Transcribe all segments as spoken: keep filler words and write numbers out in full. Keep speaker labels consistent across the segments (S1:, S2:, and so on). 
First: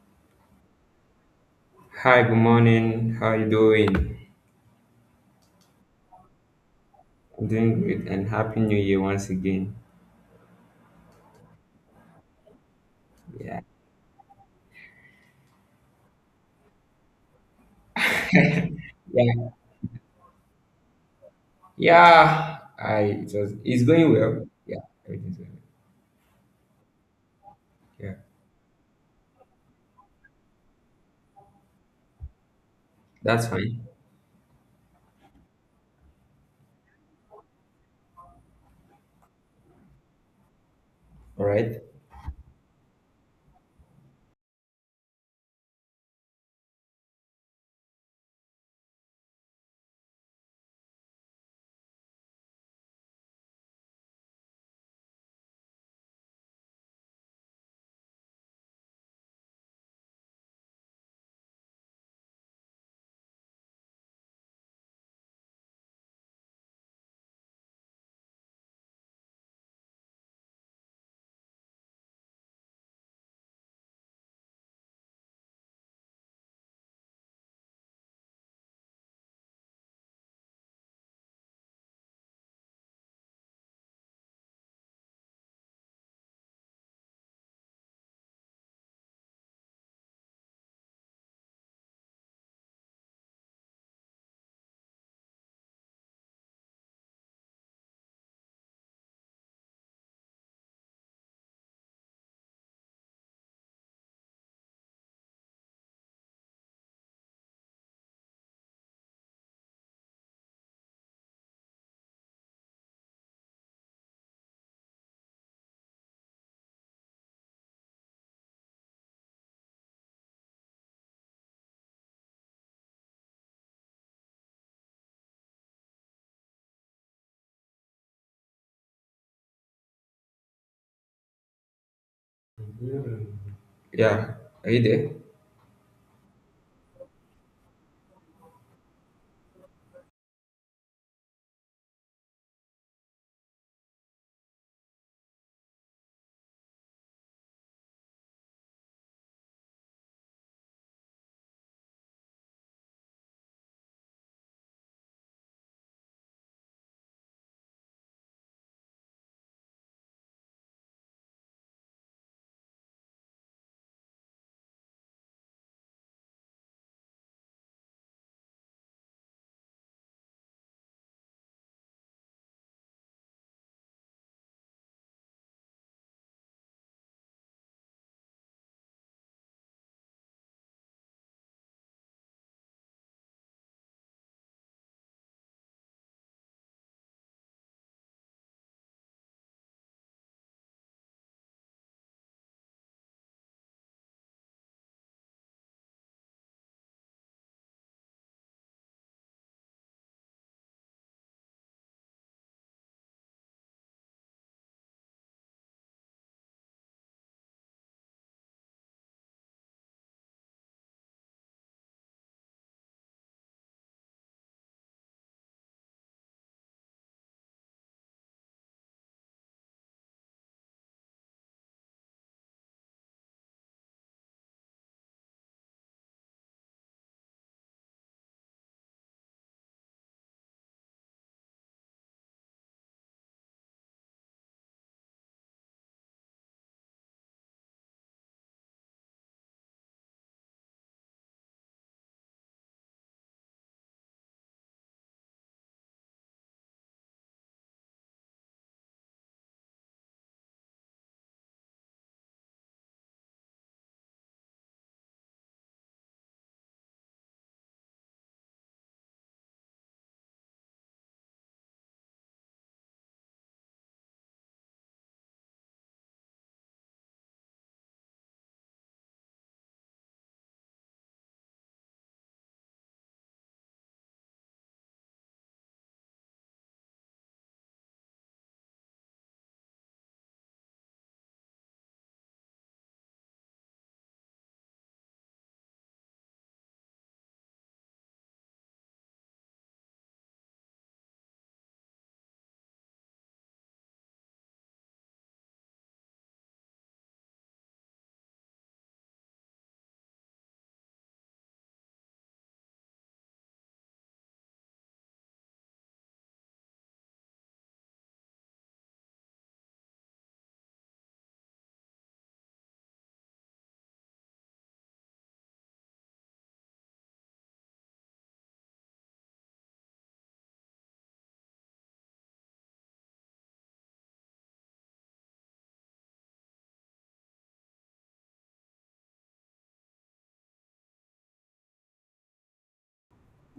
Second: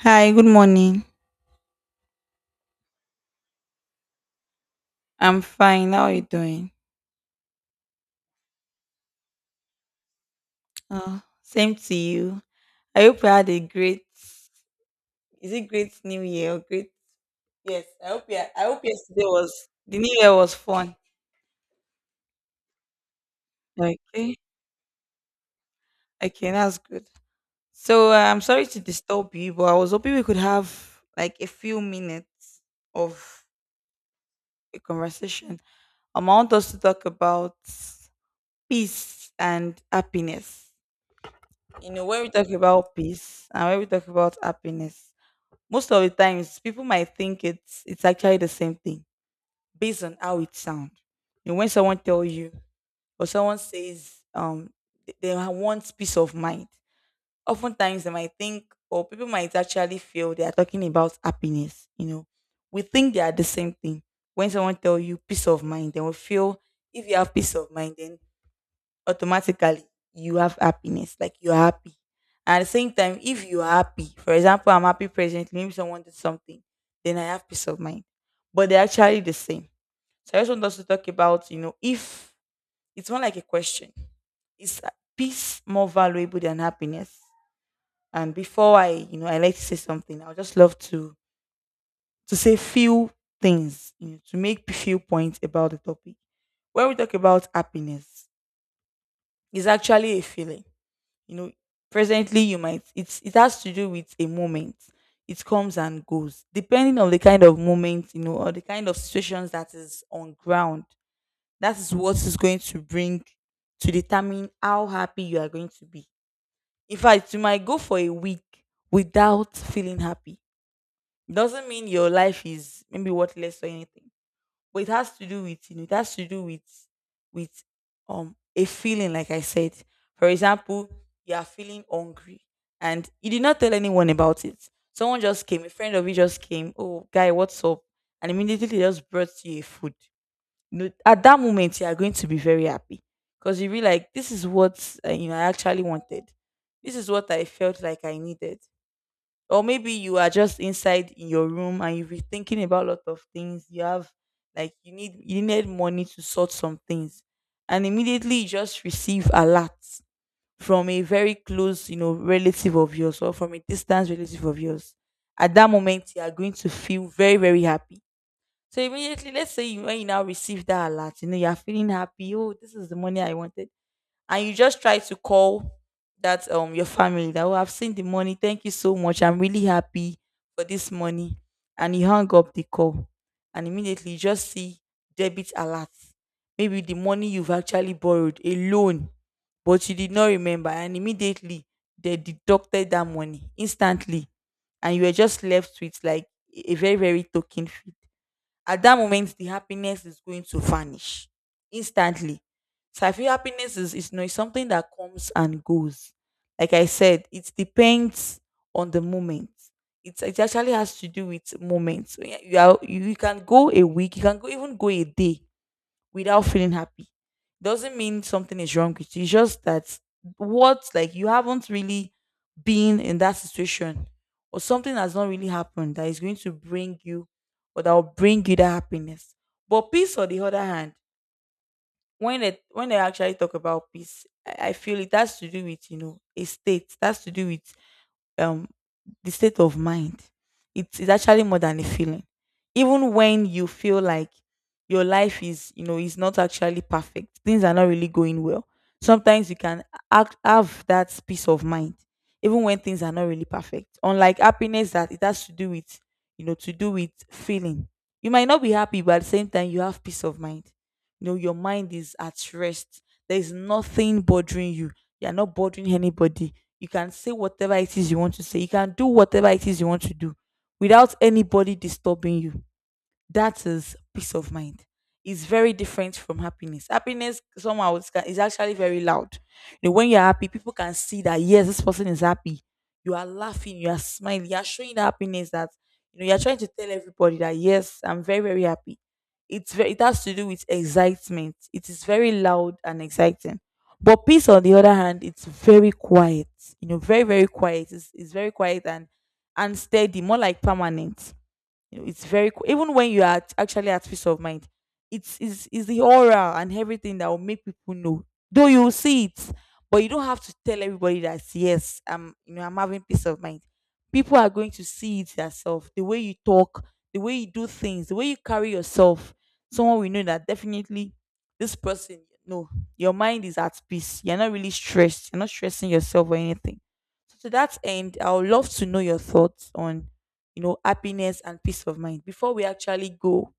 S1: Hi, good morning.
S2: Hi, good morning. How you doing?
S1: I'm fine. How are you doing?
S2: I'm doing great and happy new year once again.
S1: Oh, same to you. I hope you had
S2: Yeah.
S1: a great, is it great new year or great, yes, I hope, yeah, I hope yesterday
S2: Yeah.
S1: was, the new year was fun.
S2: Yeah. I it was it's going
S1: Okay.
S2: well. Yeah, everything's going
S1: Okay, that's good.
S2: well.
S1: So
S2: Yeah.
S1: uh, I'm sorry to disturb you, but I was hoping we could have like a few minutes of
S2: That's fine.
S1: a conversation. Um, I want us to talk about peace and happiness.
S2: All right.
S1: You know, when we talk about peace and when we talk about happiness, most of the times people might think it's it's actually the same thing based on how it sounds. You know, when someone tells you or someone says um th- they ha- want peace of mind, oftentimes they might think or people might actually feel they are talking about happiness. You know, we think they are the same thing. When someone tells you peace of mind, they will feel, if you have peace of mind, then automatically you have happiness. Like you're happy. And at the same time, if you're happy, for example, I'm happy presently, maybe someone did something, then I have peace of mind. But they're actually the same. So I just want us to talk about, you know, if it's more like a question. Is peace more valuable than happiness? And before I, you know, I like to say something, I would just love to to say few things, you know, to make few points about the topic. When we talk about happiness, it's actually a feeling. you know presently you might, it's, it has to do with a moment. It comes and goes depending on the kind of moment you know or the kind of situations that is on ground. That is what is going to bring, to determine how happy you are going to be. In fact, you might go for a week without feeling happy. Doesn't mean your life is maybe worthless or anything, but it has to do with, you know it has to do with, with um a feeling, like I said. For example, you are feeling hungry, and you did not tell anyone
S2: Yeah.
S1: about it.
S2: Are you there?
S1: Someone just came, a friend of you just came, oh, guy, what's up? And immediately, they just brought you a food. You know at that moment, you are going to be very happy, because you be like, this is what uh, you know I actually wanted. This is what I felt like I needed. Or maybe you are just inside in your room, and you've been thinking about a lot of things you have, like you need you need money to sort some things. And immediately, you just receive alert from a very close you know relative of yours, or from a distant relative of yours. At that moment, you are going to feel very, very happy. So immediately, let's say, you, when you now receive that alert, you know you are feeling happy, oh, this is the money I wanted. And you just try to call that um your family, that, oh, I've seen the money. Thank you so much. I'm really happy for this money. And he hung up the call. And immediately, you just see debit alert. Maybe the money you've actually borrowed, a loan, but you did not remember. And immediately, they deducted that money instantly. And you were just left with like a very, very token fee. At that moment, the happiness is going to vanish instantly. So I feel happiness is, is not something that comes and goes. Like I said, it depends on the moment. It's, it actually has to do with moments. When You, you, are, you you can go a week, you can go, even go a day without feeling happy. Doesn't mean something is wrong with you. It's just that, what, like, you haven't really been in that situation, or something has not really happened that is going to bring you, or that will bring you that happiness. But peace, on the other hand, when they when they actually talk about peace, I, I feel it has to do with, you know, a state. That's to do with um the state of mind. It is actually more than a feeling. Even when you feel like your life is, you know, is not actually perfect, things are not really going well. Sometimes you can act, have that peace of mind, even when things are not really perfect. Unlike happiness, that it has to do with, you know, to do with feeling. You might not be happy, but at the same time, you have peace of mind. You know your mind is at rest. There is nothing bothering you. You're not bothering anybody. You can say whatever it is you want to say, you can do whatever it is you want to do, without anybody disturbing you. That is peace of mind. It's very different from happiness. Happiness somehow is ca- is actually very loud. You know, when you're happy, people can see that, yes, this person is happy. You are laughing, you are smiling, you are showing the happiness, that you know you're trying to tell everybody that, yes, I'm very, very happy. It's very, it has to do with excitement. It is very loud and exciting. But peace, on the other hand, it's very quiet. You know, very, very quiet. It's, it's very quiet and and steady, more like permanent. You know it's very, co- even when you are, at- actually at peace of mind. It's is is the aura and everything that will make people know, though you will see it, but you don't have to tell everybody that, yes, I'm you know I'm having peace of mind. People are going to see it yourself, the way you talk, the way you do things, the way you carry yourself. Someone will know that definitely this person, no, your mind is at peace. You're not really stressed, you're not stressing yourself or anything. So, to that end, I would love to know your thoughts on, you know, happiness and peace of mind. Before we actually go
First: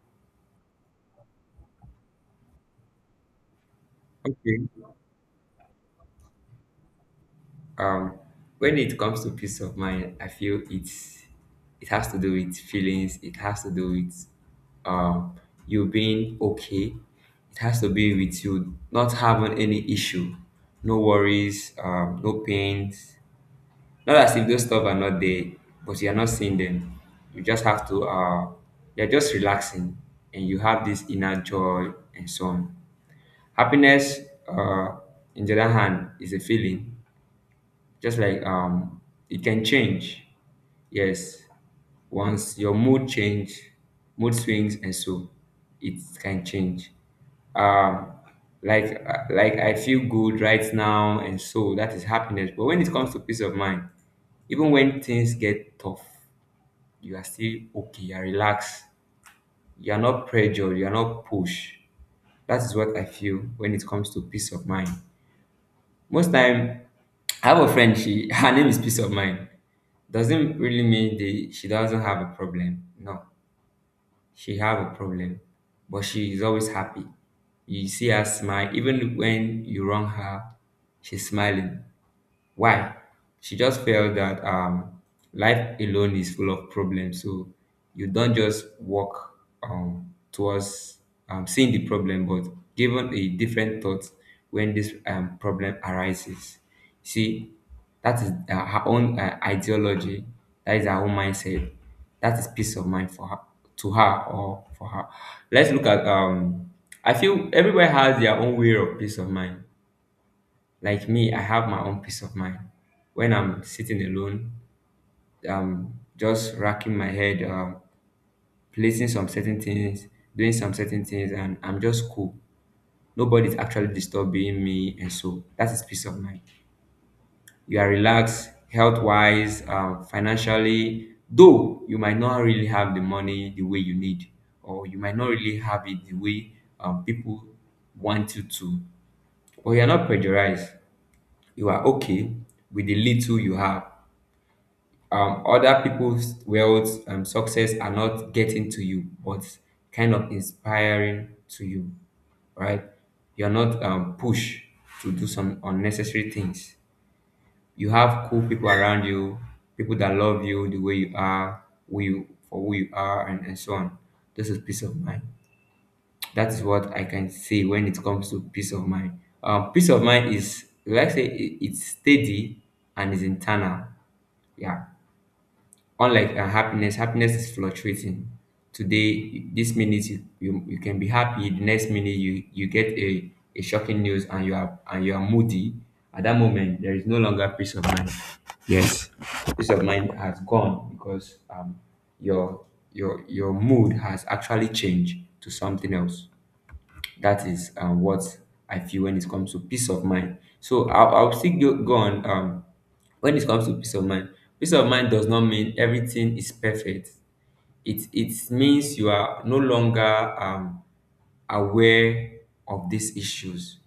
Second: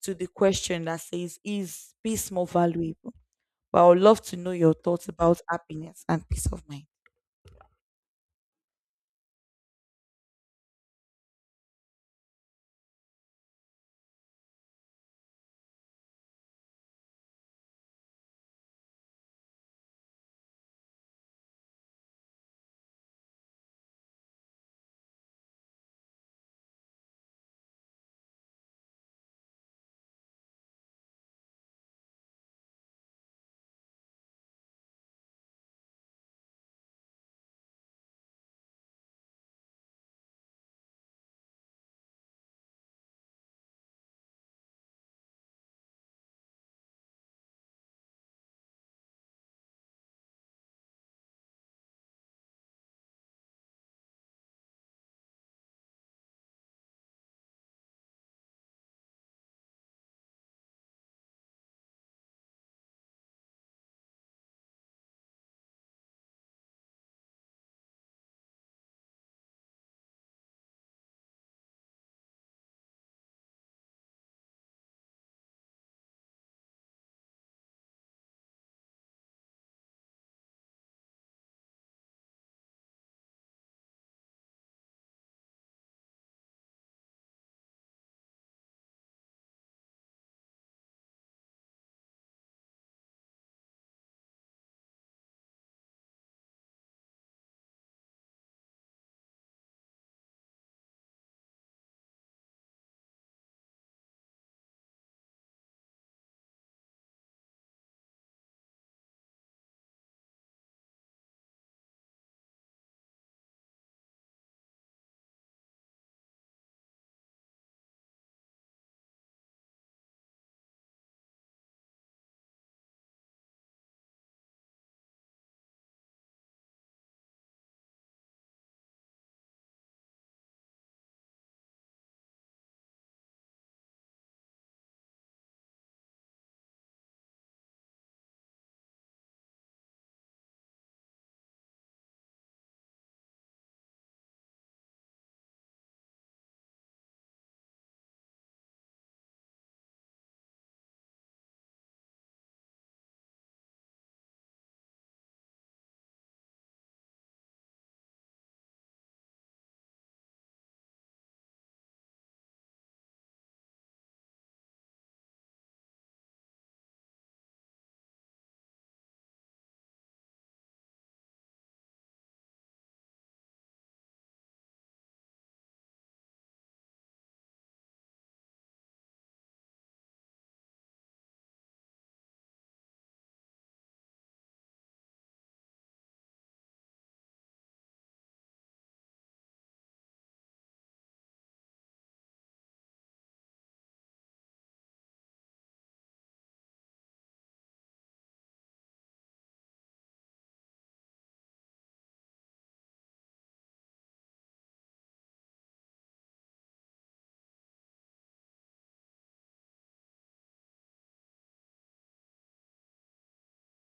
S1: to the question that says, is peace more valuable? But I would love to know
S2: Okay.
S1: your thoughts about happiness and peace of mind.
S2: um when it comes to peace of mind, I feel it's it has to do with feelings. It has to do with um you being okay. It has to be with you not having any issue, no worries, um no pains. Not as if those stuff are not there, but you're not seeing them. You just have to uh you're just relaxing, and you have this inner joy and so on. Happiness, uh in the other hand, is a feeling, just like, um it can change. Yes, once your mood change, mood swings and so it can change. um like uh, like I feel good right now, and so that is happiness. But when it comes to peace of mind, even when things get tough, you are still okay, you are relaxed, you are not pressured, you are not pushed. That is what I feel when it comes to peace of mind. Most time, I have a friend. She her name is Peace of Mind. Doesn't really mean the she doesn't have a problem. No, she have a problem, but she is always happy. You see her smile even when you wrong her. She's smiling. Why? She just felt that um life alone is full of problems, so you don't just walk um towards um seeing the problem, but given a different thought when this um problem arises. See, that is, uh, her own uh, ideology, that is her own mindset, that is peace of mind for her, to her or for her. Let's look at um I feel everybody has their own way of peace of mind. Like me, I have my own peace of mind. When I'm sitting alone, I'm just racking my head, um, placing some certain things, doing some certain things, and I'm just cool. Nobody's actually disturbing me, and so that is peace of mind. You are relaxed, health wise, um, financially, though you might not really have the money the way you need, or you might not really have it the way um, people want you to, but you are not pressurized. You are okay with the little you have. Um, other people's wealth, um, success are not getting to you, but kind of inspiring to you, right? You're not um, pushed to do some unnecessary things. You have cool people around you, people that love you the way you are, who you for who you are, and, and so on. This is peace of mind. That is what I can say when it comes to peace of mind. Um, peace of mind is, like I say it, it's steady and is internal. Yeah. Unlike uh, happiness, happiness is fluctuating. Today, this minute you, you, you can be happy. The next minute you you get a, a shocking news, and you are and you are moody. At that moment, there is no longer peace of mind. Yes, peace of mind has gone because um your your your mood has actually changed to something else. That is um, what I feel when it comes to peace of mind. So I'll, I'll still go, go on, um, when it comes to peace of mind. Peace of mind does not mean everything is perfect. It it means you are no longer um, aware of these issues.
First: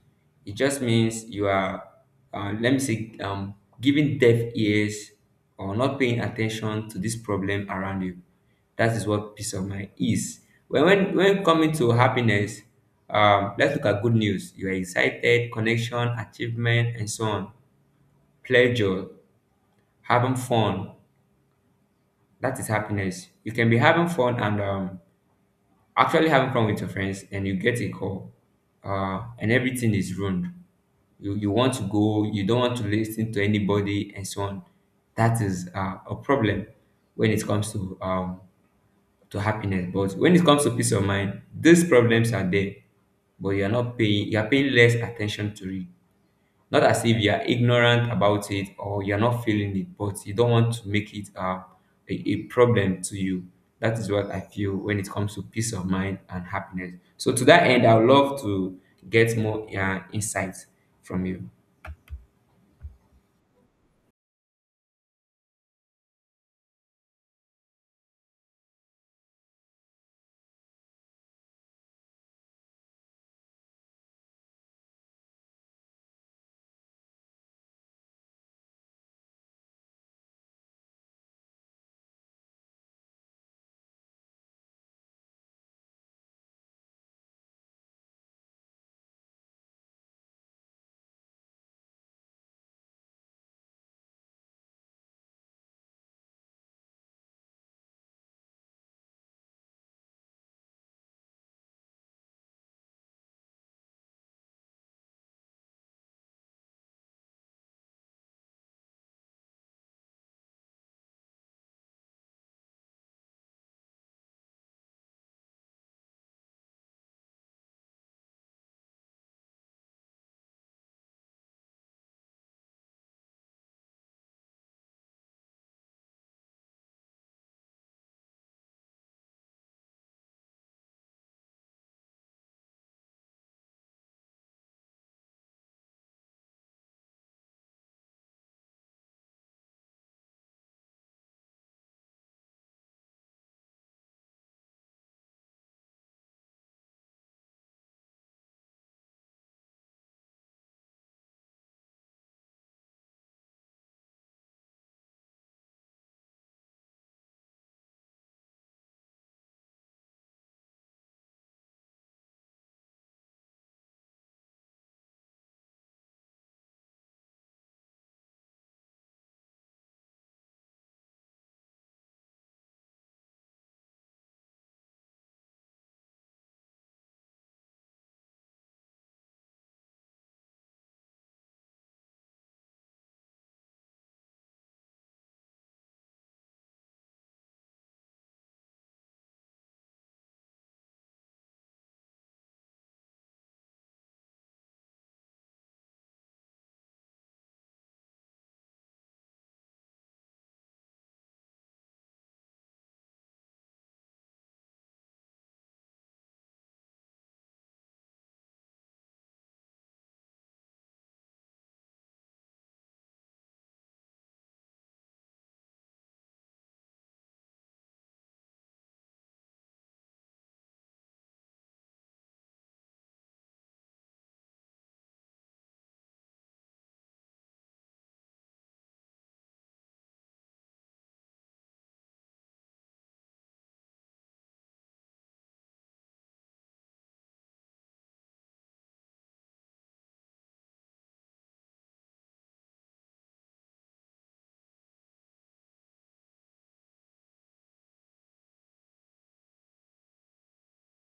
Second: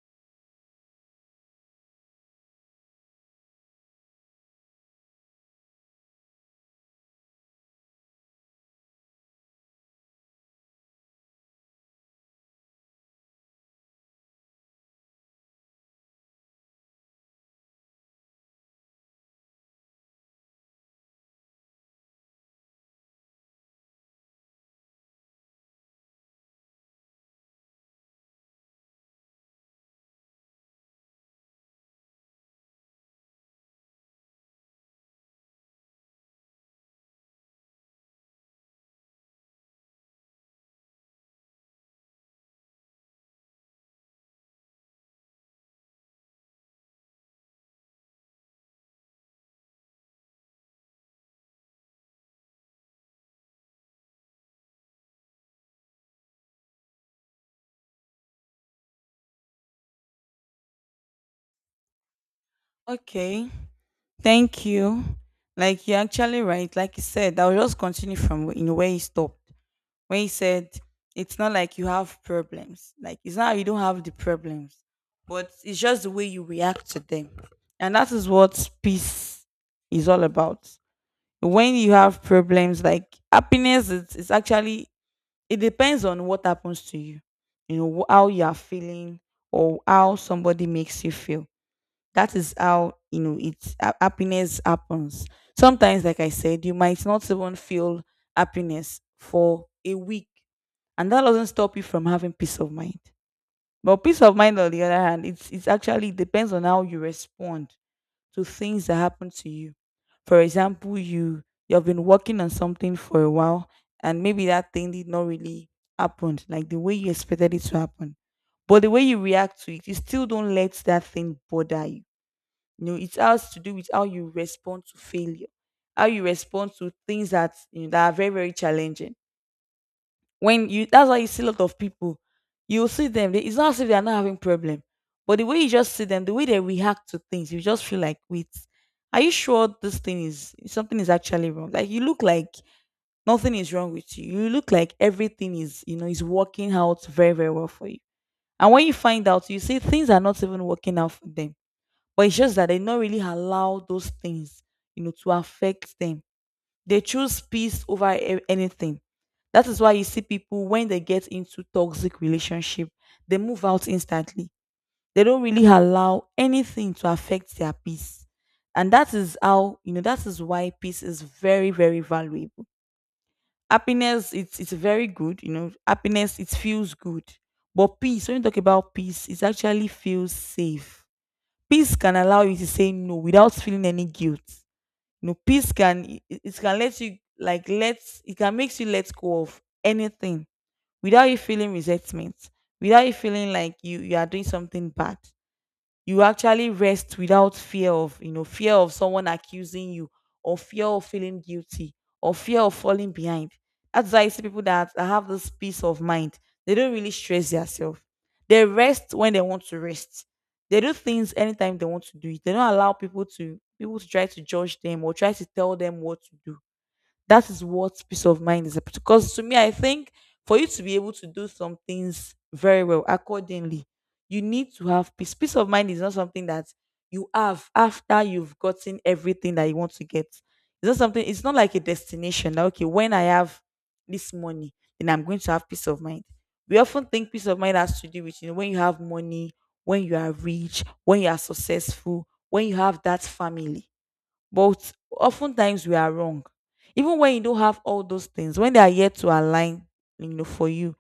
S2: It just means you are, uh, let me say, um, giving deaf ears or not paying attention to this problem around you. That is what peace of mind is. When when, when coming to happiness, um, let's look at good news. You are excited, connection, achievement and so on, pleasure, having fun. That is happiness. You can be having fun and, um, actually having fun with your friends, and you get a call, uh, and everything is ruined. You, you want to go, you don't want to listen to anybody and so on. That is, uh, a problem when it comes to, um, to happiness. But when it comes to peace of mind, these problems are there, but you're not paying you're paying less attention to it. Not as if you're ignorant about it or you're not feeling it, but you don't want to make it, uh, a, a problem to you. That is what I feel when it comes to peace of mind and happiness. So to that end, I would love to get more uh, insights from you.
S1: Okay, thank you. Like you're actually right. Like you said, I'll just continue from in where you stopped. When you said, it's not like you have problems. Like, it's not like you don't have the problems, but it's just the way you react to them, and that is what peace is all about. When you have problems, like happiness, it's, it's actually, it depends on what happens to you. You know wh- how you are feeling, or how somebody makes you feel, that is how you know it's ha- happiness happens. Sometimes, like I said, you might not even feel happiness for a week, and that doesn't stop you from having peace of mind. But peace of mind, on the other hand, it's it's actually depends on how you respond to things that happen to you. For example, you you've been working on something for a while, and maybe that thing did not really happen like the way you expected it to happen. But the way you react to it, you still don't let that thing bother you. You know, it has to do with how you respond to failure, how you respond to things that you know that are very, very challenging. When you, that's why you see a lot of people. You see them. They, it's not as if they are not having problem. But the way you just see them, the way they react to things, you just feel like, wait, are you sure this thing is, something is actually wrong? Like, you look like nothing is wrong with you. You look like everything is, you know, is working out very, very well for you. And when you find out, you see things are not even working out for them. But it's just that they not really allow those things, you know, to affect them. They choose peace over e- anything. That is why you see people, when they get into toxic relationship, they move out instantly. They don't really allow anything to affect their peace. And that is how, you know, that is why peace is very, very valuable. Happiness, it's it's very good, you know. Happiness, it feels good. But peace, when you talk about peace, it actually feels safe. Peace can allow you to say no without feeling any guilt. You know, peace can it, it can let you like let it can makes you let go of anything without you feeling resentment, without you feeling like you you are doing something bad. You actually rest without fear of, you know, fear of someone accusing you or fear of feeling guilty or fear of falling behind. That's why I see people that, that have this peace of mind. They don't really stress themselves. They rest when they want to rest. They do things anytime they want to do it. They don't allow people to people to try to judge them or try to tell them what to do. That is what peace of mind is. Because to me, I think for you to be able to do some things very well accordingly, you need to have peace. Peace of mind is not something that you have after you've gotten everything that you want to get. It's not something, it's not like a destination. That, okay, when I have this money, then I'm going to have peace of mind. We often think peace of mind has to do with, you know, when you have money, when you are rich, when you are successful, when you have that family. But oftentimes we are wrong. Even when you don't have all those things, when they are yet to align, you know, for you,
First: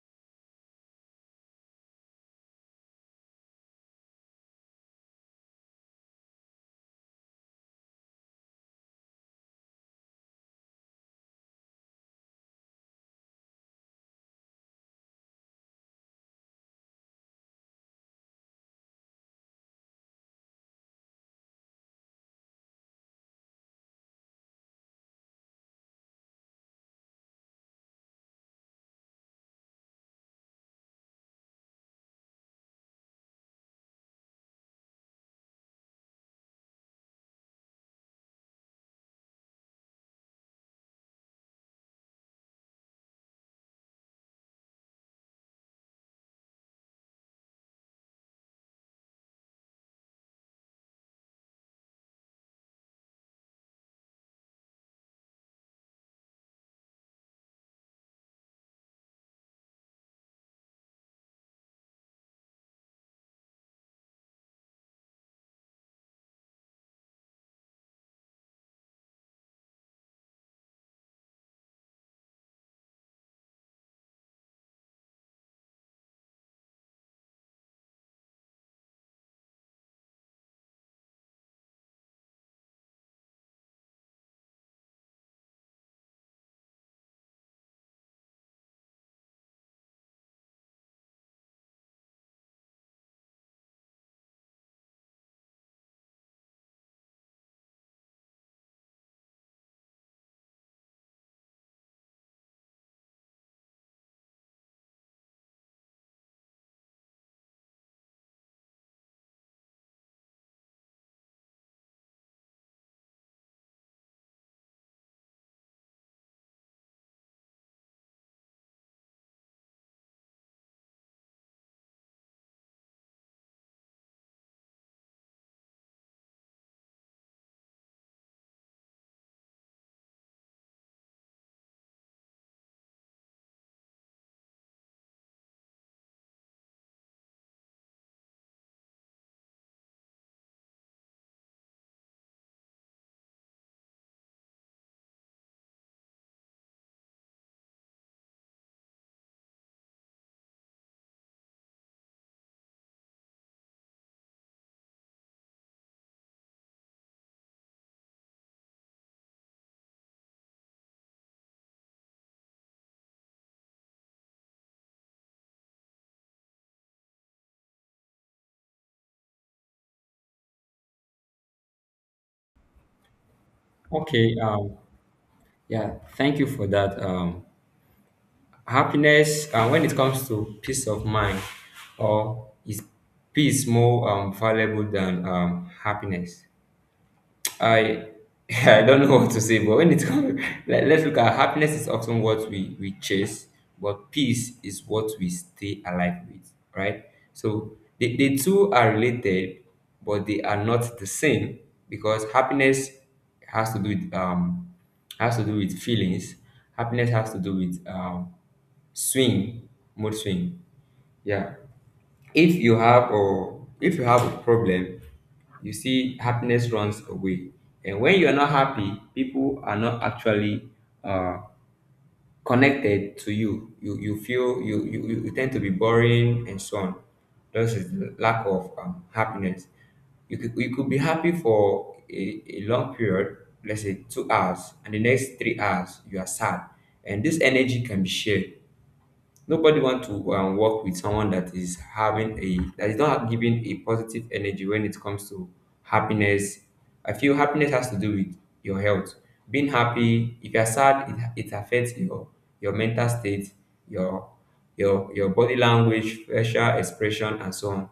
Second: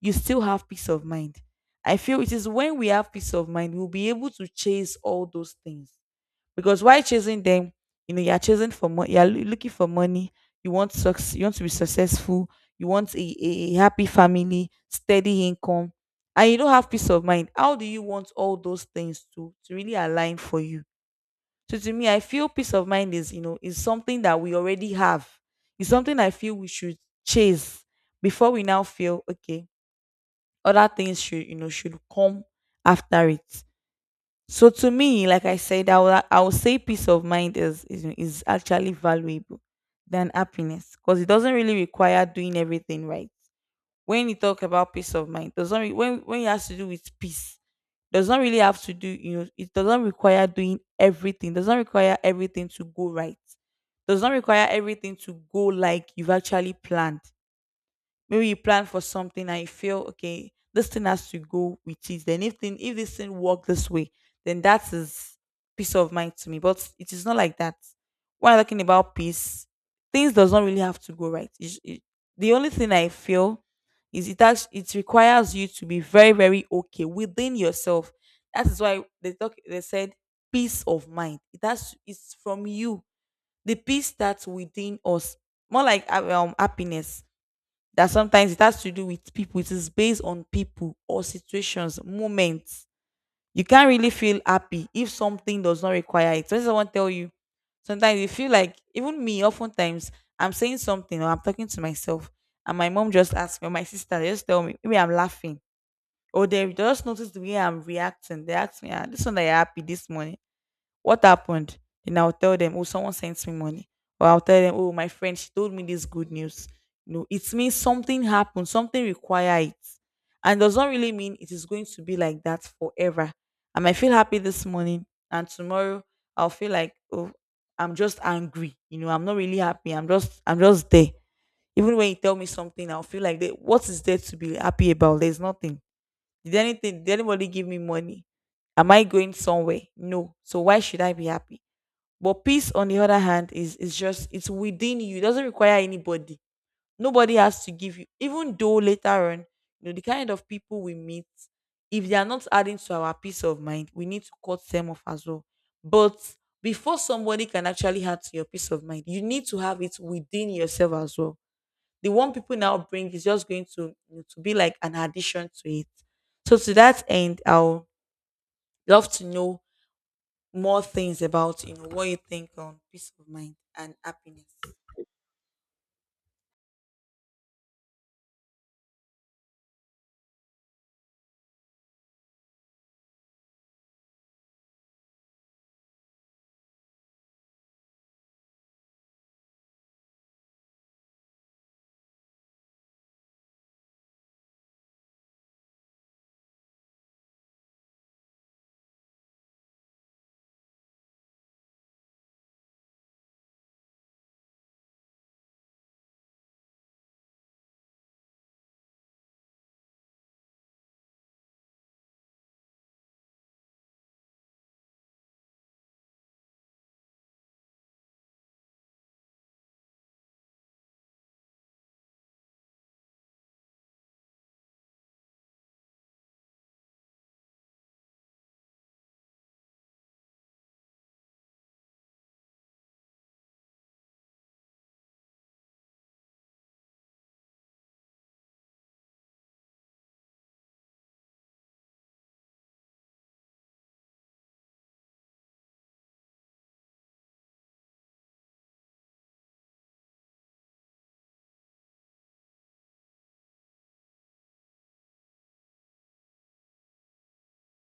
S1: you still have peace of mind. I feel it is when we have peace of mind, we'll be able to chase all those things. Because while chasing them, you know, you're chasing for money, you're loo- looking for money, you want success, you want to be successful, you want a, a a happy family, steady income, and you don't have peace of mind. How do you want all those things to, to really align for you? So to me, I feel peace of mind is, you know, is something that we already have. It's something I feel we should chase before we now feel okay. Other things should, you know, should come after it. So to me, like I said, I will, I will say peace of mind is is, is actually valuable than happiness because it doesn't really require doing everything right. When you talk about peace of mind, doesn't re- when when it has to do with peace does not really have to do, you know, it doesn't require doing everything, does not require everything to go right, does not require everything to go like you've actually planned. Maybe you plan for something and you feel okay, this thing has to go with it. Then if thing if this thing work this way, then that is peace of mind to me. But it is not like that. When I'm talking about peace, things does not really have to go right. It it- the only thing I feel is it actu- it requires you to be very very okay within yourself. That is why they talk. They said peace of mind. It has it's from you. The peace that's within us, more like uh, um happiness, that sometimes it has to do with people. It is based on people or situations, moments. You can't really feel happy if something does not require it. So this is what I tell you. Sometimes you feel like even me, oftentimes I'm saying something or I'm talking to myself, and my mom just asks me, or my sister they just tell me, maybe I'm laughing. Or they just notice the way I'm reacting. They ask me, ah, this one that you're happy this morning. What happened? Then I'll tell them, oh, someone sent me money. Or I'll tell them, oh, my friend, she told me this good news. No, it means something happened, something require it. And does not really mean it is going to be like that forever. I might feel happy this morning and tomorrow I'll feel like, oh, I'm just angry. You know, I'm not really happy. I'm just I'm just there. Even when you tell me something, I'll feel like "There- what is there to be happy about? There's nothing. Did anything did anybody give me money? Am I going somewhere? No. So why should I be happy? But peace, on the other hand, is is just it's within you. It doesn't require anybody. Nobody has to give you. Even though later on, you know, the kind of people we meet, if they are not adding to our peace of mind, we need to cut them off as well. But before somebody can actually add to your peace of mind, you need to have it within yourself as well. The one people now bring is just going to, you know, to be like an addition to it. So to that end, I'll love to know more things about, you know, what you think on peace of mind and
S2: Okay.
S1: happiness.
S2: um yeah, thank you for that. Um happiness, uh, when it comes to peace of mind, or is peace more, um, valuable than, um, happiness? I I don't know what to say, but when it comes, let, let's look at, happiness is often what we we chase, but peace is what we stay alive with, right? So the, the two are related, but they are not the same, because happiness has to do with, um has to do with feelings. Happiness has to do with, um swing, mood swing. Yeah. if you have or if you have a problem, you see happiness runs away. And when you are not happy, people are not actually, uh, connected to you. You you feel you you, you tend to be boring and so on. This is the lack of, um, happiness. You could, you could be happy for a, a long period, let's say two hours, and the next three hours you are sad. And this energy can be shared. Nobody want to, um, work with someone that is having a that is not giving a positive energy when it comes to happiness. I feel happiness has to do with your health. Being happy, if you're sad, it, it affects your your mental state, your, your your body language, facial expression and so on.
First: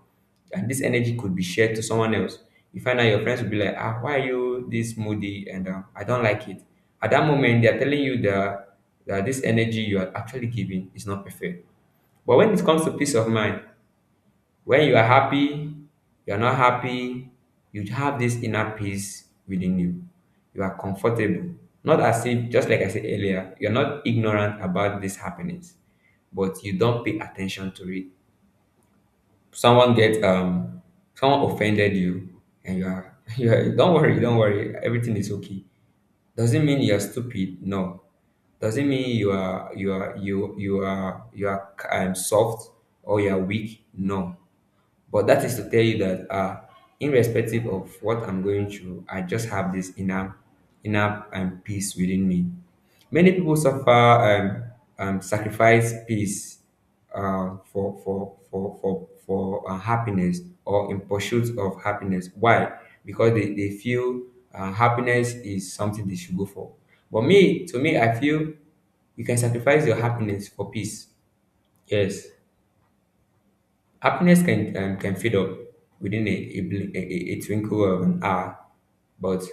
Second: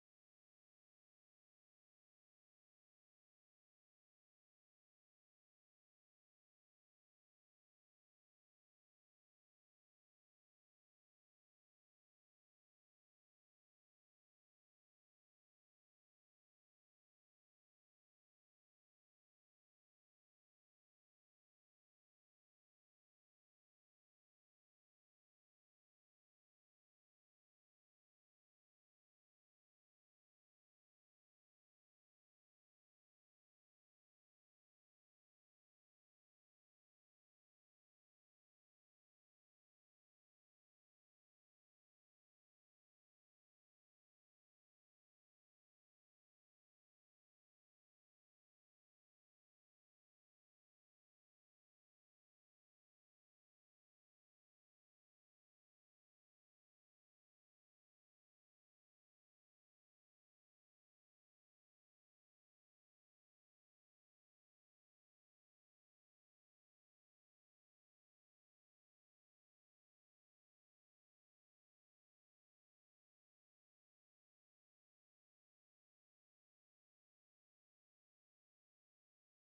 S2: And this energy could be shared to someone else. You find out your friends will be like, ah, why are you this moody? And, uh, I don't like it. At that moment, they are telling you the that this energy you are actually giving is not perfect. But when it comes to peace of mind, when you are happy, you are not happy, you have this inner peace within you. You are comfortable. Not as if, just like I said earlier, you're not ignorant about these happenings, but you don't pay attention to it. Someone get um someone offended you, and you are you are, don't worry, don't worry, everything is okay. Doesn't mean you're stupid. No. Doesn't mean you are you are you you are you are, um, soft, or you are weak. No. But that is to tell you that, uh irrespective of what I'm going through, I just have this inner, inner um, peace within me. Many people suffer um, um sacrifice peace, um for for for for for uh, happiness, or in pursuit of happiness. Why? Because they, they feel, uh, happiness is something they should go for. But me, to me, I feel you can sacrifice your happiness for peace. Yes. Happiness can, um, can fade up within a, a, bl- a, a a twinkle of an eye. But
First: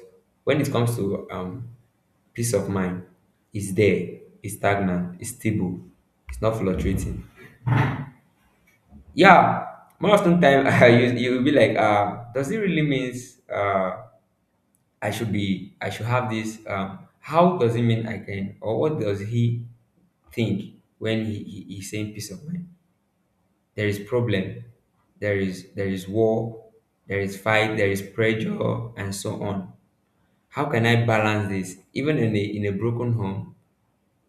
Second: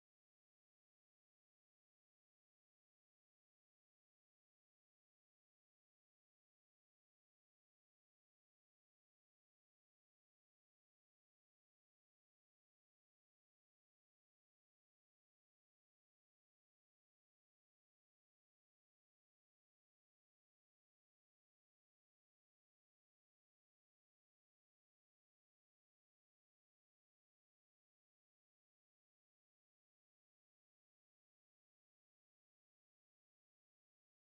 S2: when it comes to, um, peace of mind, it's there, it's stagnant, it's stable, it's not fluctuating. Yeah, more often time you you will be like, uh, does it really means, uh, I should be I should have this? Um, how does it mean I can, or what does he think when he, he he's saying peace of mind? There is problem, there is there is war, there is fight, there is pressure and so on. How can I balance this, even in a in a broken home?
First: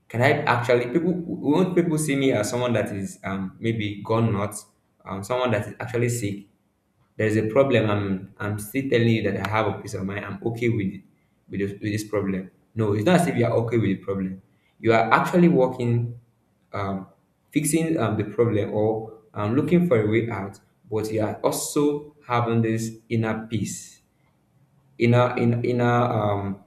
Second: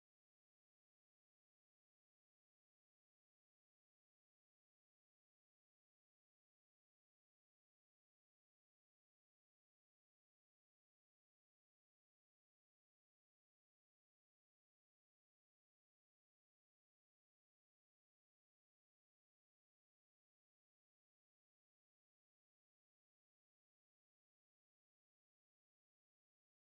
S2: Can I actually, people won't people see me as someone that is, um maybe gone nuts, um someone that is actually sick? There is a problem. I'm I'm still telling you that I have a peace of mind. I'm okay with it, with this, with this problem. No, it's not as if you are okay with the problem. You are actually working, um, fixing um, the problem, or um, looking for a way out, but you are also having this inner peace, inner in inner, um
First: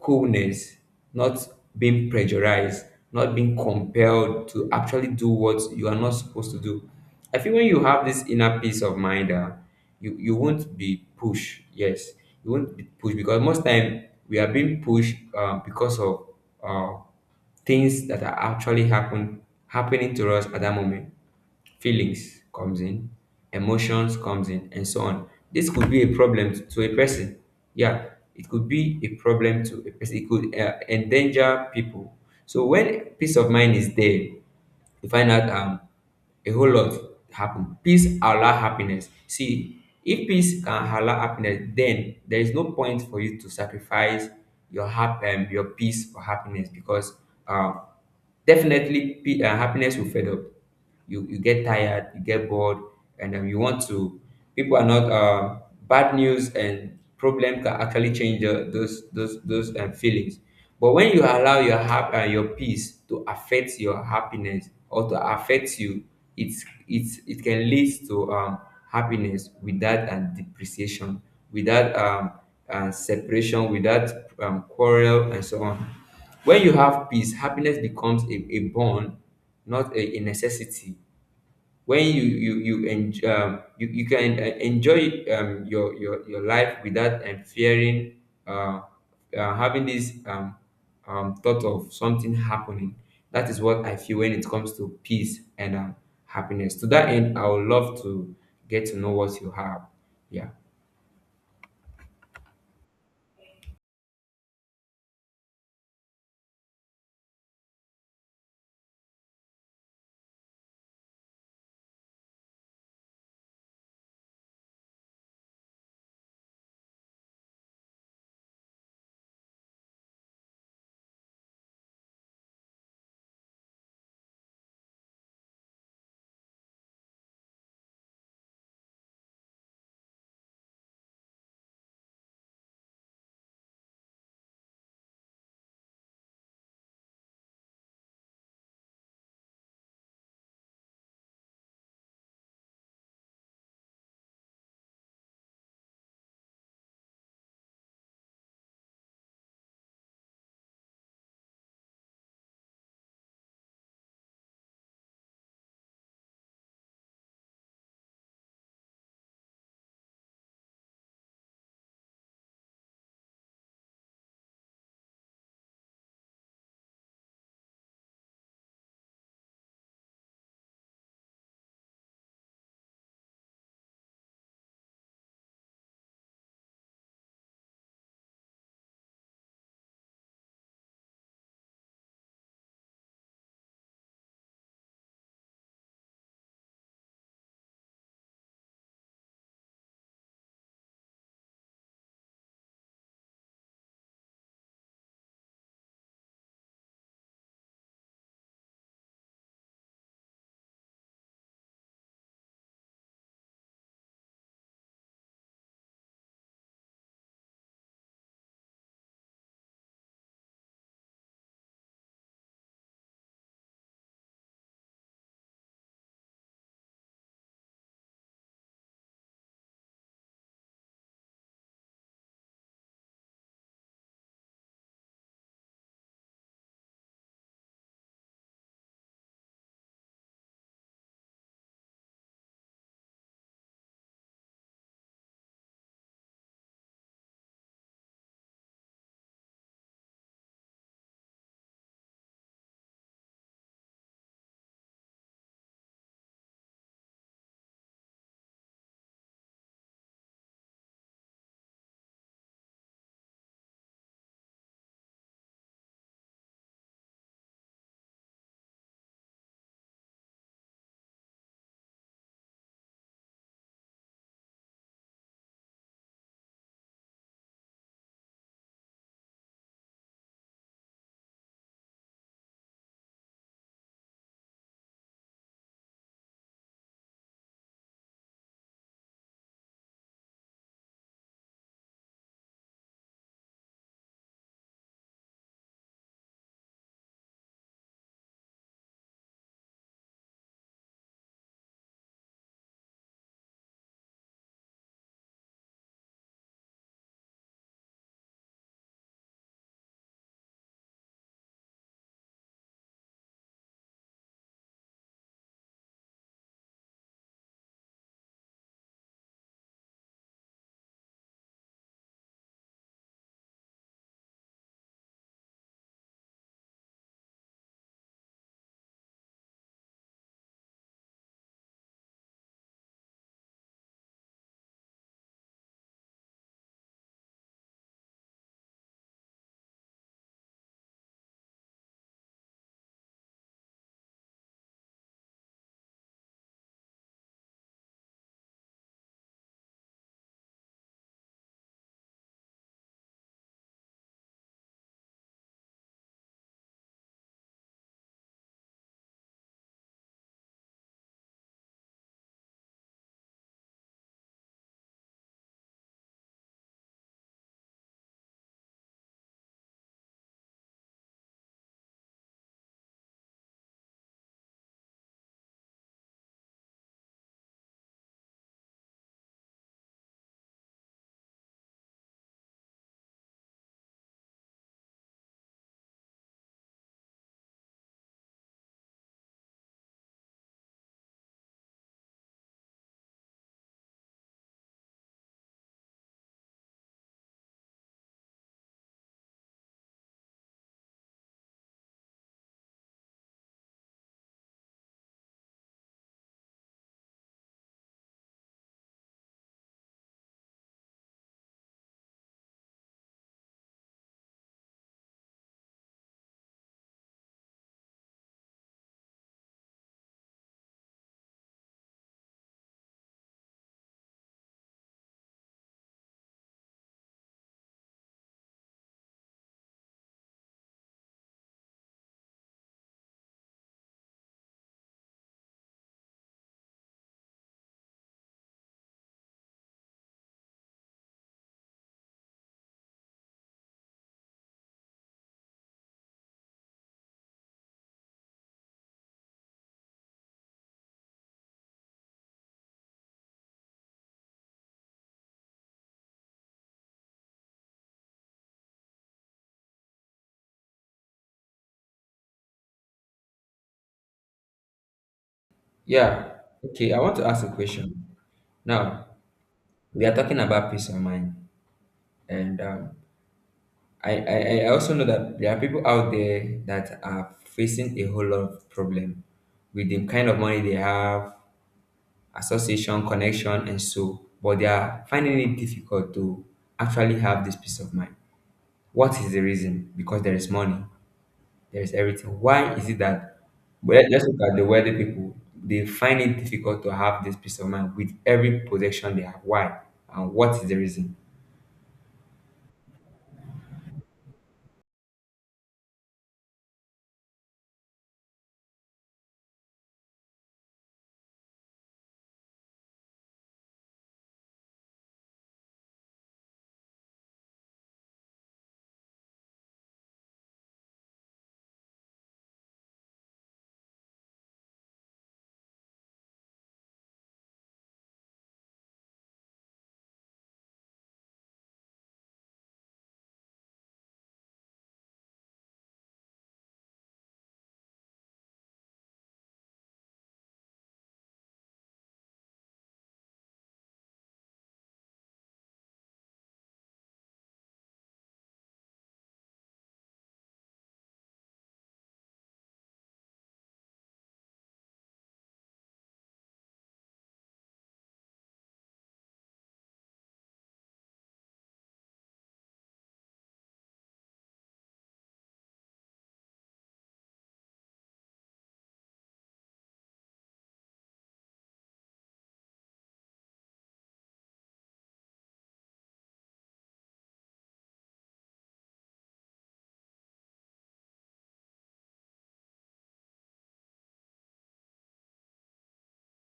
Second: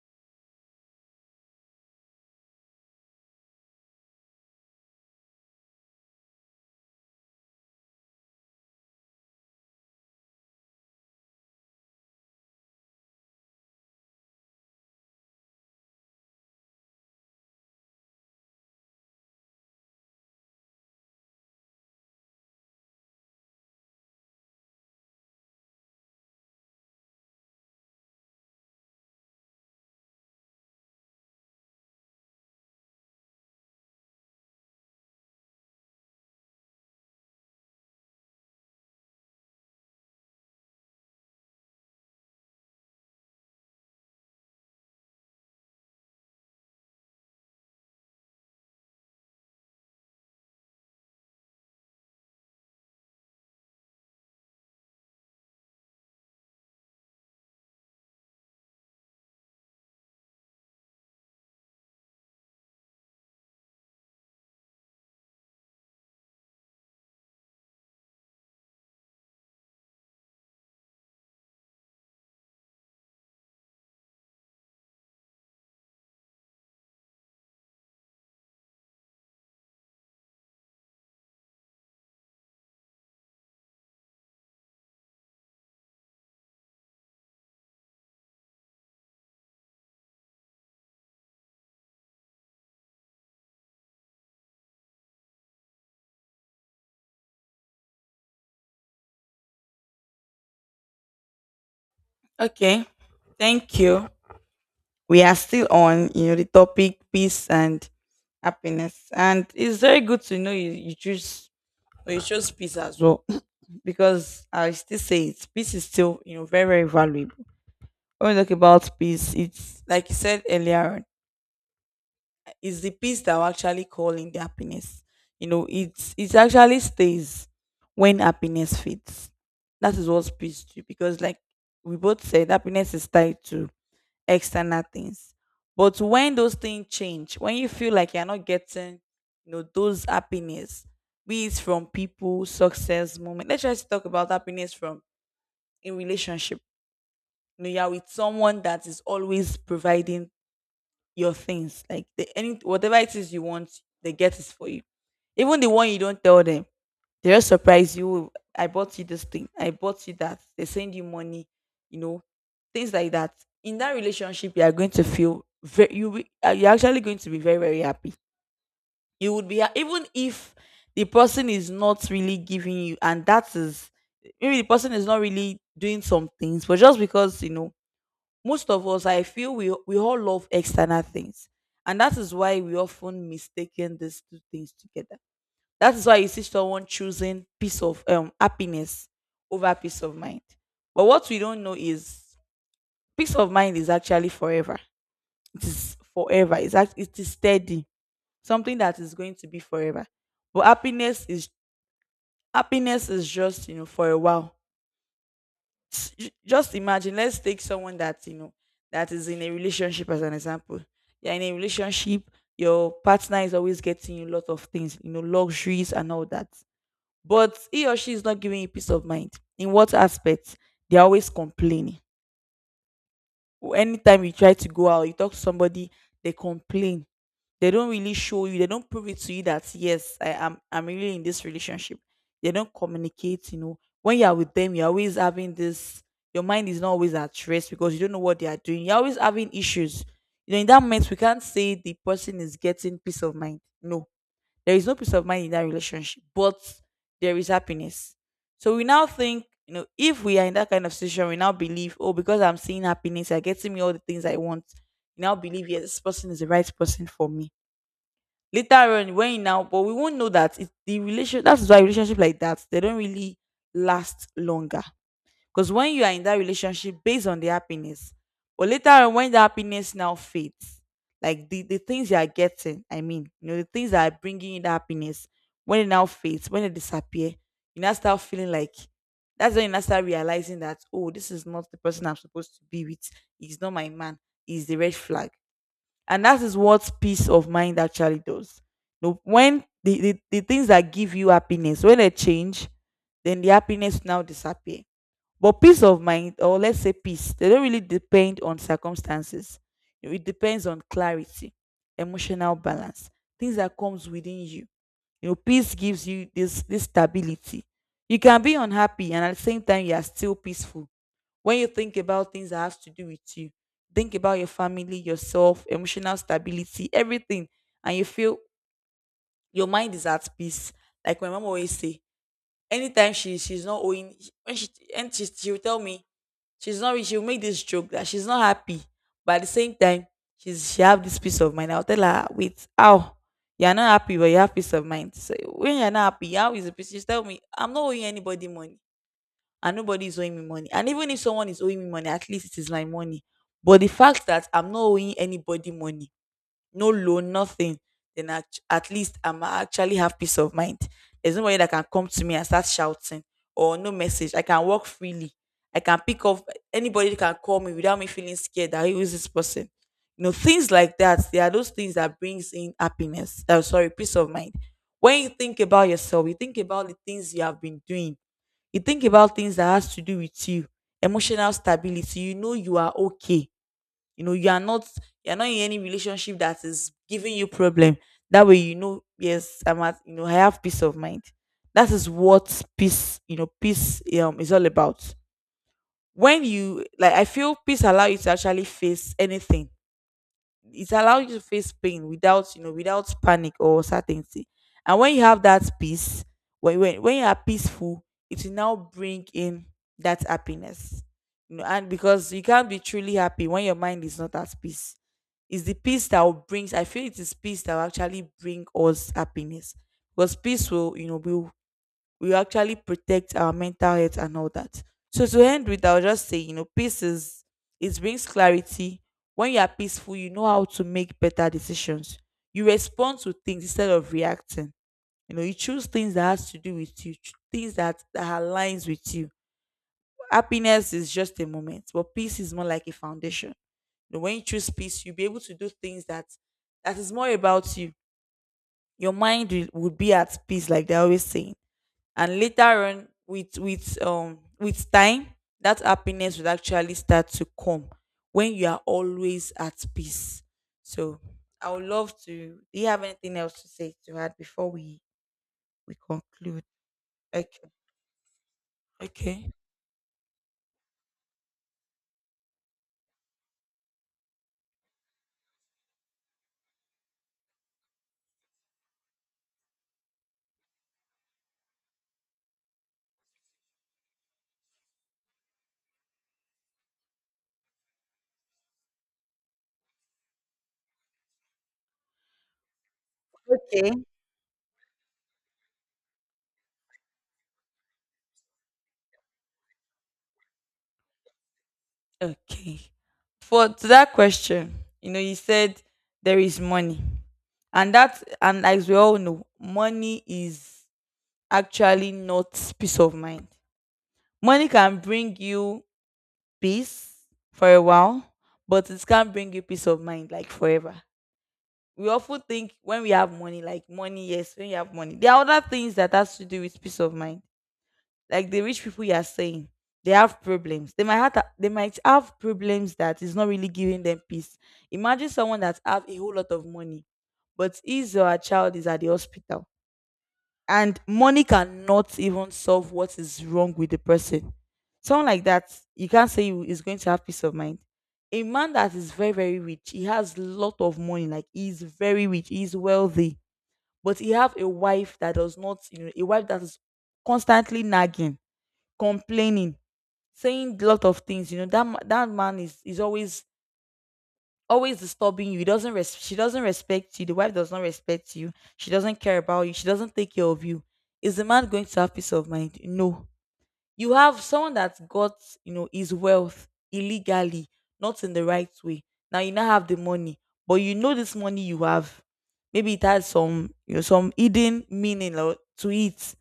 S2: coolness, not being pressurized, not being compelled to actually do what you are not supposed to do. I feel when you have this inner peace of mind, uh, you you won't be pushed. Yes, you won't be pushed, because most time we are being pushed, uh, because of, uh, things that are actually happen happening to us at that moment. Feelings comes in, emotions comes in and so on. This could be a problem, t- to a person. Yeah, it could be a problem to a person, it could, uh, endanger people. So when peace of mind is there, you find out, um a whole lot happen. Peace allow happiness. See, if peace can allow happiness, then there is no point for you to sacrifice your, hap- um, your peace for happiness, because, um definitely, pe- uh, happiness will fade up. You you get tired, you get bored, and, um, you want to, people are not. Uh, bad news and problem can actually change, uh, those those those, um, feelings. But when you allow your, hap- uh, your peace to affect your happiness, or to affect you, it's it's it can lead to, um, happiness without and depreciation, without, um, uh, separation, without, um, quarrel and so on. When you have peace, happiness becomes a, a bond, not a, a necessity. When you you you enjoy, um, you you can, uh, enjoy, um, your, your your life without and fearing, uh, uh, having this, um, um, thought of something happening. That is what I feel when it comes to peace and, um, happiness. To that end, I would love to get to know what you have. Yeah.
S1: Okay. Thank you. We are still on, you know, the topic peace and happiness. And it's very good to know you, you choose you chose peace as well. Because I still say it, peace is still, you know, very, very valuable. When we talk about peace, it's like you said earlier on, it's the peace that we're actually calling the happiness. You know, it's it actually stays when happiness fades. That is what peace do because like we both said, happiness is tied to external things. But when those things change, when you feel like you're not getting, you know, those happiness, be it from people, success, moment. Let's just talk about happiness from in relationship. You know, you're with someone that is always providing your things. Like the, any whatever it is you want, they get it for you. Even the one you don't tell them, they just surprise you. "Oh, I bought you this thing. I bought you that. They send you money. You know, things like that. In that relationship, you are going to feel very. You will- uh, you're actually going to be very very happy. You would be ha- even if the person is not really giving you, and that is maybe the person is not really doing some things, but just because, you know, most of us I feel we we all love external things. And that is why we often mistaken these two things together. That is why you see someone choosing peace of um happiness over peace of mind. But what we don't know is peace of mind is actually forever. It is forever, it's act- it is steady, something that is going to be forever. But happiness is happiness is just, you know, for a while. S- j- just imagine, let's take someone that, you know, that is in a relationship as an example. You're in a relationship, your partner is always getting you a lot of things, you know, luxuries and all that. But he or she is not giving you peace of mind. In what aspect? They're always complaining. Anytime you try to go out, you talk to somebody, they complain. They don't really show you, they don't prove it to you that yes, I am I'm really in this relationship. They don't communicate, you know. When you are with them, you're always having this, your mind is not always at rest because you don't know what they are doing. You're always having issues. You know, in that moment we can't say the person is getting peace of mind. No, there is no peace of mind in that relationship, but there is happiness. So we now think, you know, if we are in that kind of situation, we now believe, oh, because I'm seeing happiness, you're getting me all the things I want. You now believe, yes, this person is the right person for me. Later on, when you now, but we won't know that it's the relationship. That's why relationship like that they don't really last longer. Because when you are in that relationship based on the happiness, but later on when the happiness now fades, like the, the things you are getting, I mean, you know, the things that are bringing you the happiness, when it now fades, when it disappear, you now start feeling like, that's when you now start realizing that, oh, this is not the person I'm supposed to be with. He's not my man. He's the red flag. And that is what peace of mind actually does. You when the, the, the things that give you happiness, when they change, then the happiness now disappear. But peace of mind, or let's say peace, they don't really depend on circumstances. You know, it depends on clarity, emotional balance, things that comes within you. You know, peace gives you this this stability. You can be unhappy and at the same time you are still peaceful. When you think about things that has to do with you, think about your family, yourself, emotional stability, everything, and you feel your mind is at peace. Like my mom always say, anytime she she's not owing, when she and she she will tell me she's not rich. She'll make this joke that she's not happy but at the same time she's she have this peace of mind. I'll tell her, wait, how? You're not happy but you have peace of mind? So when you're not happy, how is the peace? She's tell me, I'm not owing anybody money and nobody is owing me money. And even if someone is owing me money, at least it is my money. But the fact that I'm not owing anybody money, no loan, nothing, then act- at least I'm actually have peace of mind. There's nobody that can come to me and start shouting or no message. I can walk freely. I can pick up anybody that can call me without me feeling scared that who is this person. You know, things like that. They are those things that brings in happiness. Oh, sorry, peace of mind. When you think about yourself, you think about the things you have been doing. You think about things that has to do with you, emotional stability. You know you are okay, you know you are not, you're not in any relationship that is giving you problem. That way you know, yes, I'm at you know I have peace of mind. That is what peace, you know peace um is all about. When you like I feel peace allow you to actually face anything. It allows you to face pain without, you know without panic or certainty. And when you have that peace, when when, when you are peaceful, it will now bring in that happiness, you know. And because you can't be truly happy when your mind is not at peace, it's the peace that will brings, I feel it is peace that will actually bring us happiness. Because peace will, you know will, we actually protect our mental health and all that. So to end with, I'll just say, you know, peace is, it brings clarity. When you are peaceful, you know how to make better decisions. You respond to things instead of reacting. You know, you choose things that has to do with you, ch- things that, that aligns with you. Happiness is just a moment, but peace is more like a foundation. You know, when you choose peace, you'll be able to do things that that is more about you. Your mind will, would be at peace, like they're always saying. And later on, with with um with time, that happiness will actually start to come when you are always at peace. So I would love to, do you have anything else to say, to add before we we
S2: Yeah.
S1: conclude?
S2: Okay, I want to ask a
S1: Okay.
S2: question. Now,
S1: Okay.
S2: we are talking about peace of mind, and, um, I, I, I also know that there are people out there that are facing a whole lot of problem with the kind of money they have, association, connection, and so, but they are finding it difficult to actually have this peace of mind. What is the reason? Because there is money, there is everything. Why is it that,
S1: Okay.
S2: well, let's look at the wealthy people, they find it difficult to have this peace of mind with every possession they have. Why? And what is the reason?
S1: Okay, for to that question, you know, you said there is money. And that, and as we all know, money is actually not peace of mind. Money can bring you peace for a while, but it can't bring you peace of mind like forever. We often think when we have money, like money, yes, when you have money. There are other things that has to do with peace of mind. Like the rich people you are saying, they have problems. They might have they might have problems that is not really giving them peace. Imagine someone that have a whole lot of money, but his or her child is at the hospital and money cannot even solve what is wrong with the person. Someone like that, you can't say you is going to have peace of mind. A man that is very very rich, he has lot of money, like he's very rich, he's wealthy, but he have a wife that does not, you know, a wife that is constantly nagging, complaining, saying lot of things. You know that ma- that man is is always always disturbing you. He doesn't res- she doesn't respect you. The wife does not respect you. She doesn't care about you. She doesn't take care of you. Is the man going to have peace of mind? No. You have someone that's got, you know, his wealth illegally, not in the right way. Now you now have the money, but you know this money you have. Maybe it has some, you know, some hidden meaning or to it.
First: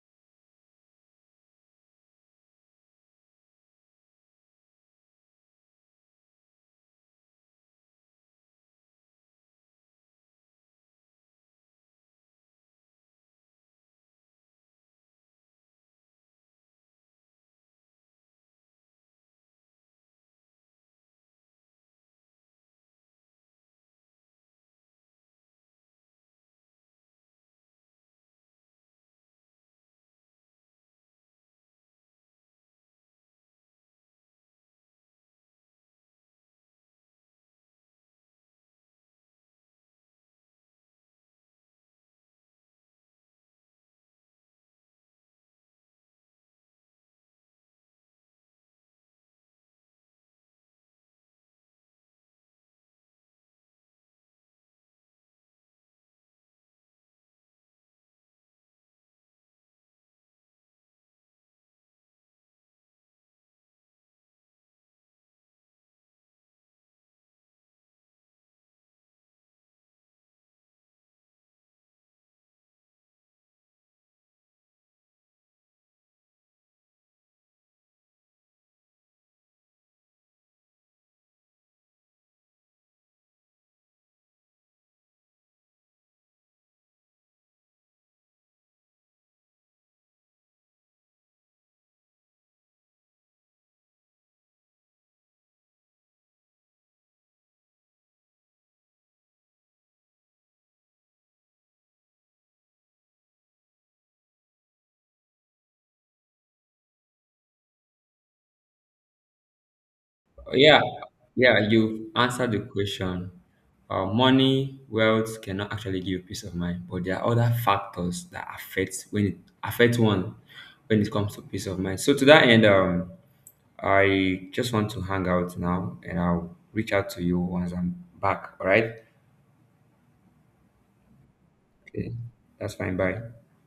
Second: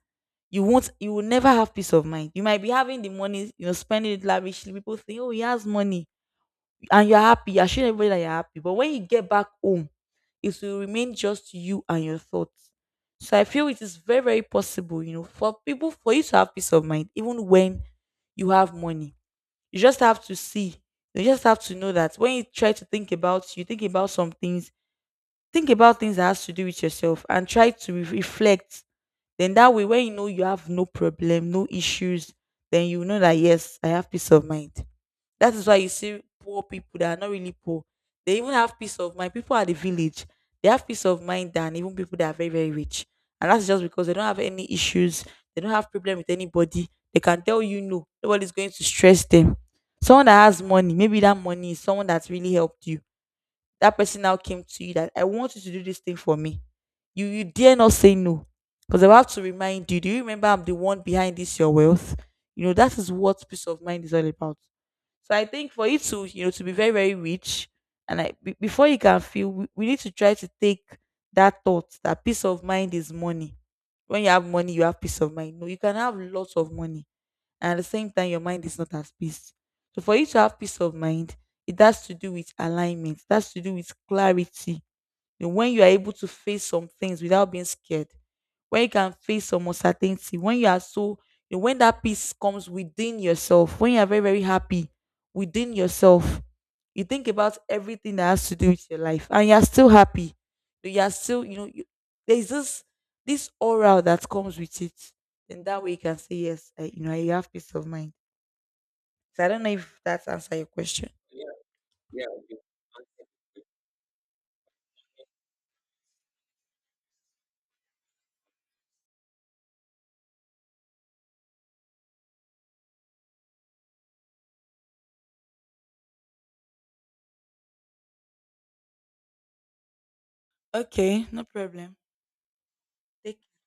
S1: You won't, you will never have peace of mind. You might be having the money, you know, spending it lavishly. People think, oh, he has money and you're happy, you're showing everybody that you're happy. But when you get back home, it will remain just you and your thoughts. So I feel it is very, very possible, you know, for people, for you to have peace of mind, even when you have money. You just have to see. You just have to know that when you try to think about, you think about some things, think about things that has to do with yourself and try to re- reflect. Then that way, when you know you have no problem, no issues, then you know that yes, I have peace of mind. That is why you see poor people that are not really poor. They even have peace of mind. People at the village, they have peace of mind than even people that are very, very rich. And that's just because they don't have any issues. They don't have problem with anybody. They can tell you no. Nobody's going to stress them. Someone that has money, maybe that money is someone that's really helped you. That person now came to you that I want you to do this thing for me. You you dare not say no. Because I have to remind you, do you remember I'm the one behind this your wealth? You know, that is what peace of mind is all about. So I think for you to, you know, to be very, very rich, and I, be- before you can feel, we, we need to try to take that thought that peace of mind is money. When you have money, you have peace of mind. No, you can have lots of money, and at the same time, your mind is not at peace. So for you to have peace of mind, it has to do with alignment. It has to do with clarity. You know, when you are able to face some things without being scared, when you can face some uncertainty, when you are so, you know, when that peace comes within yourself, when you are very, very happy within yourself, you think about everything that has to do with your life and you are still happy. You are still, you know, you, there's this this aura that comes with it. Then that way you can say, yes, I, you know, you have peace of mind. So I don't know if that answer your
S2: Yeah,
S1: question.
S2: yeah, you answered the question. Uh, money, wealth cannot actually give peace of mind, but there are other factors that affect, when it affect one when it comes to peace of mind. So to that end, um, I just want to hang out now, and I'll reach out to you once I'm back. All right?
S1: Okay, no problem.
S2: Okay, that's fine. Bye.
S1: Take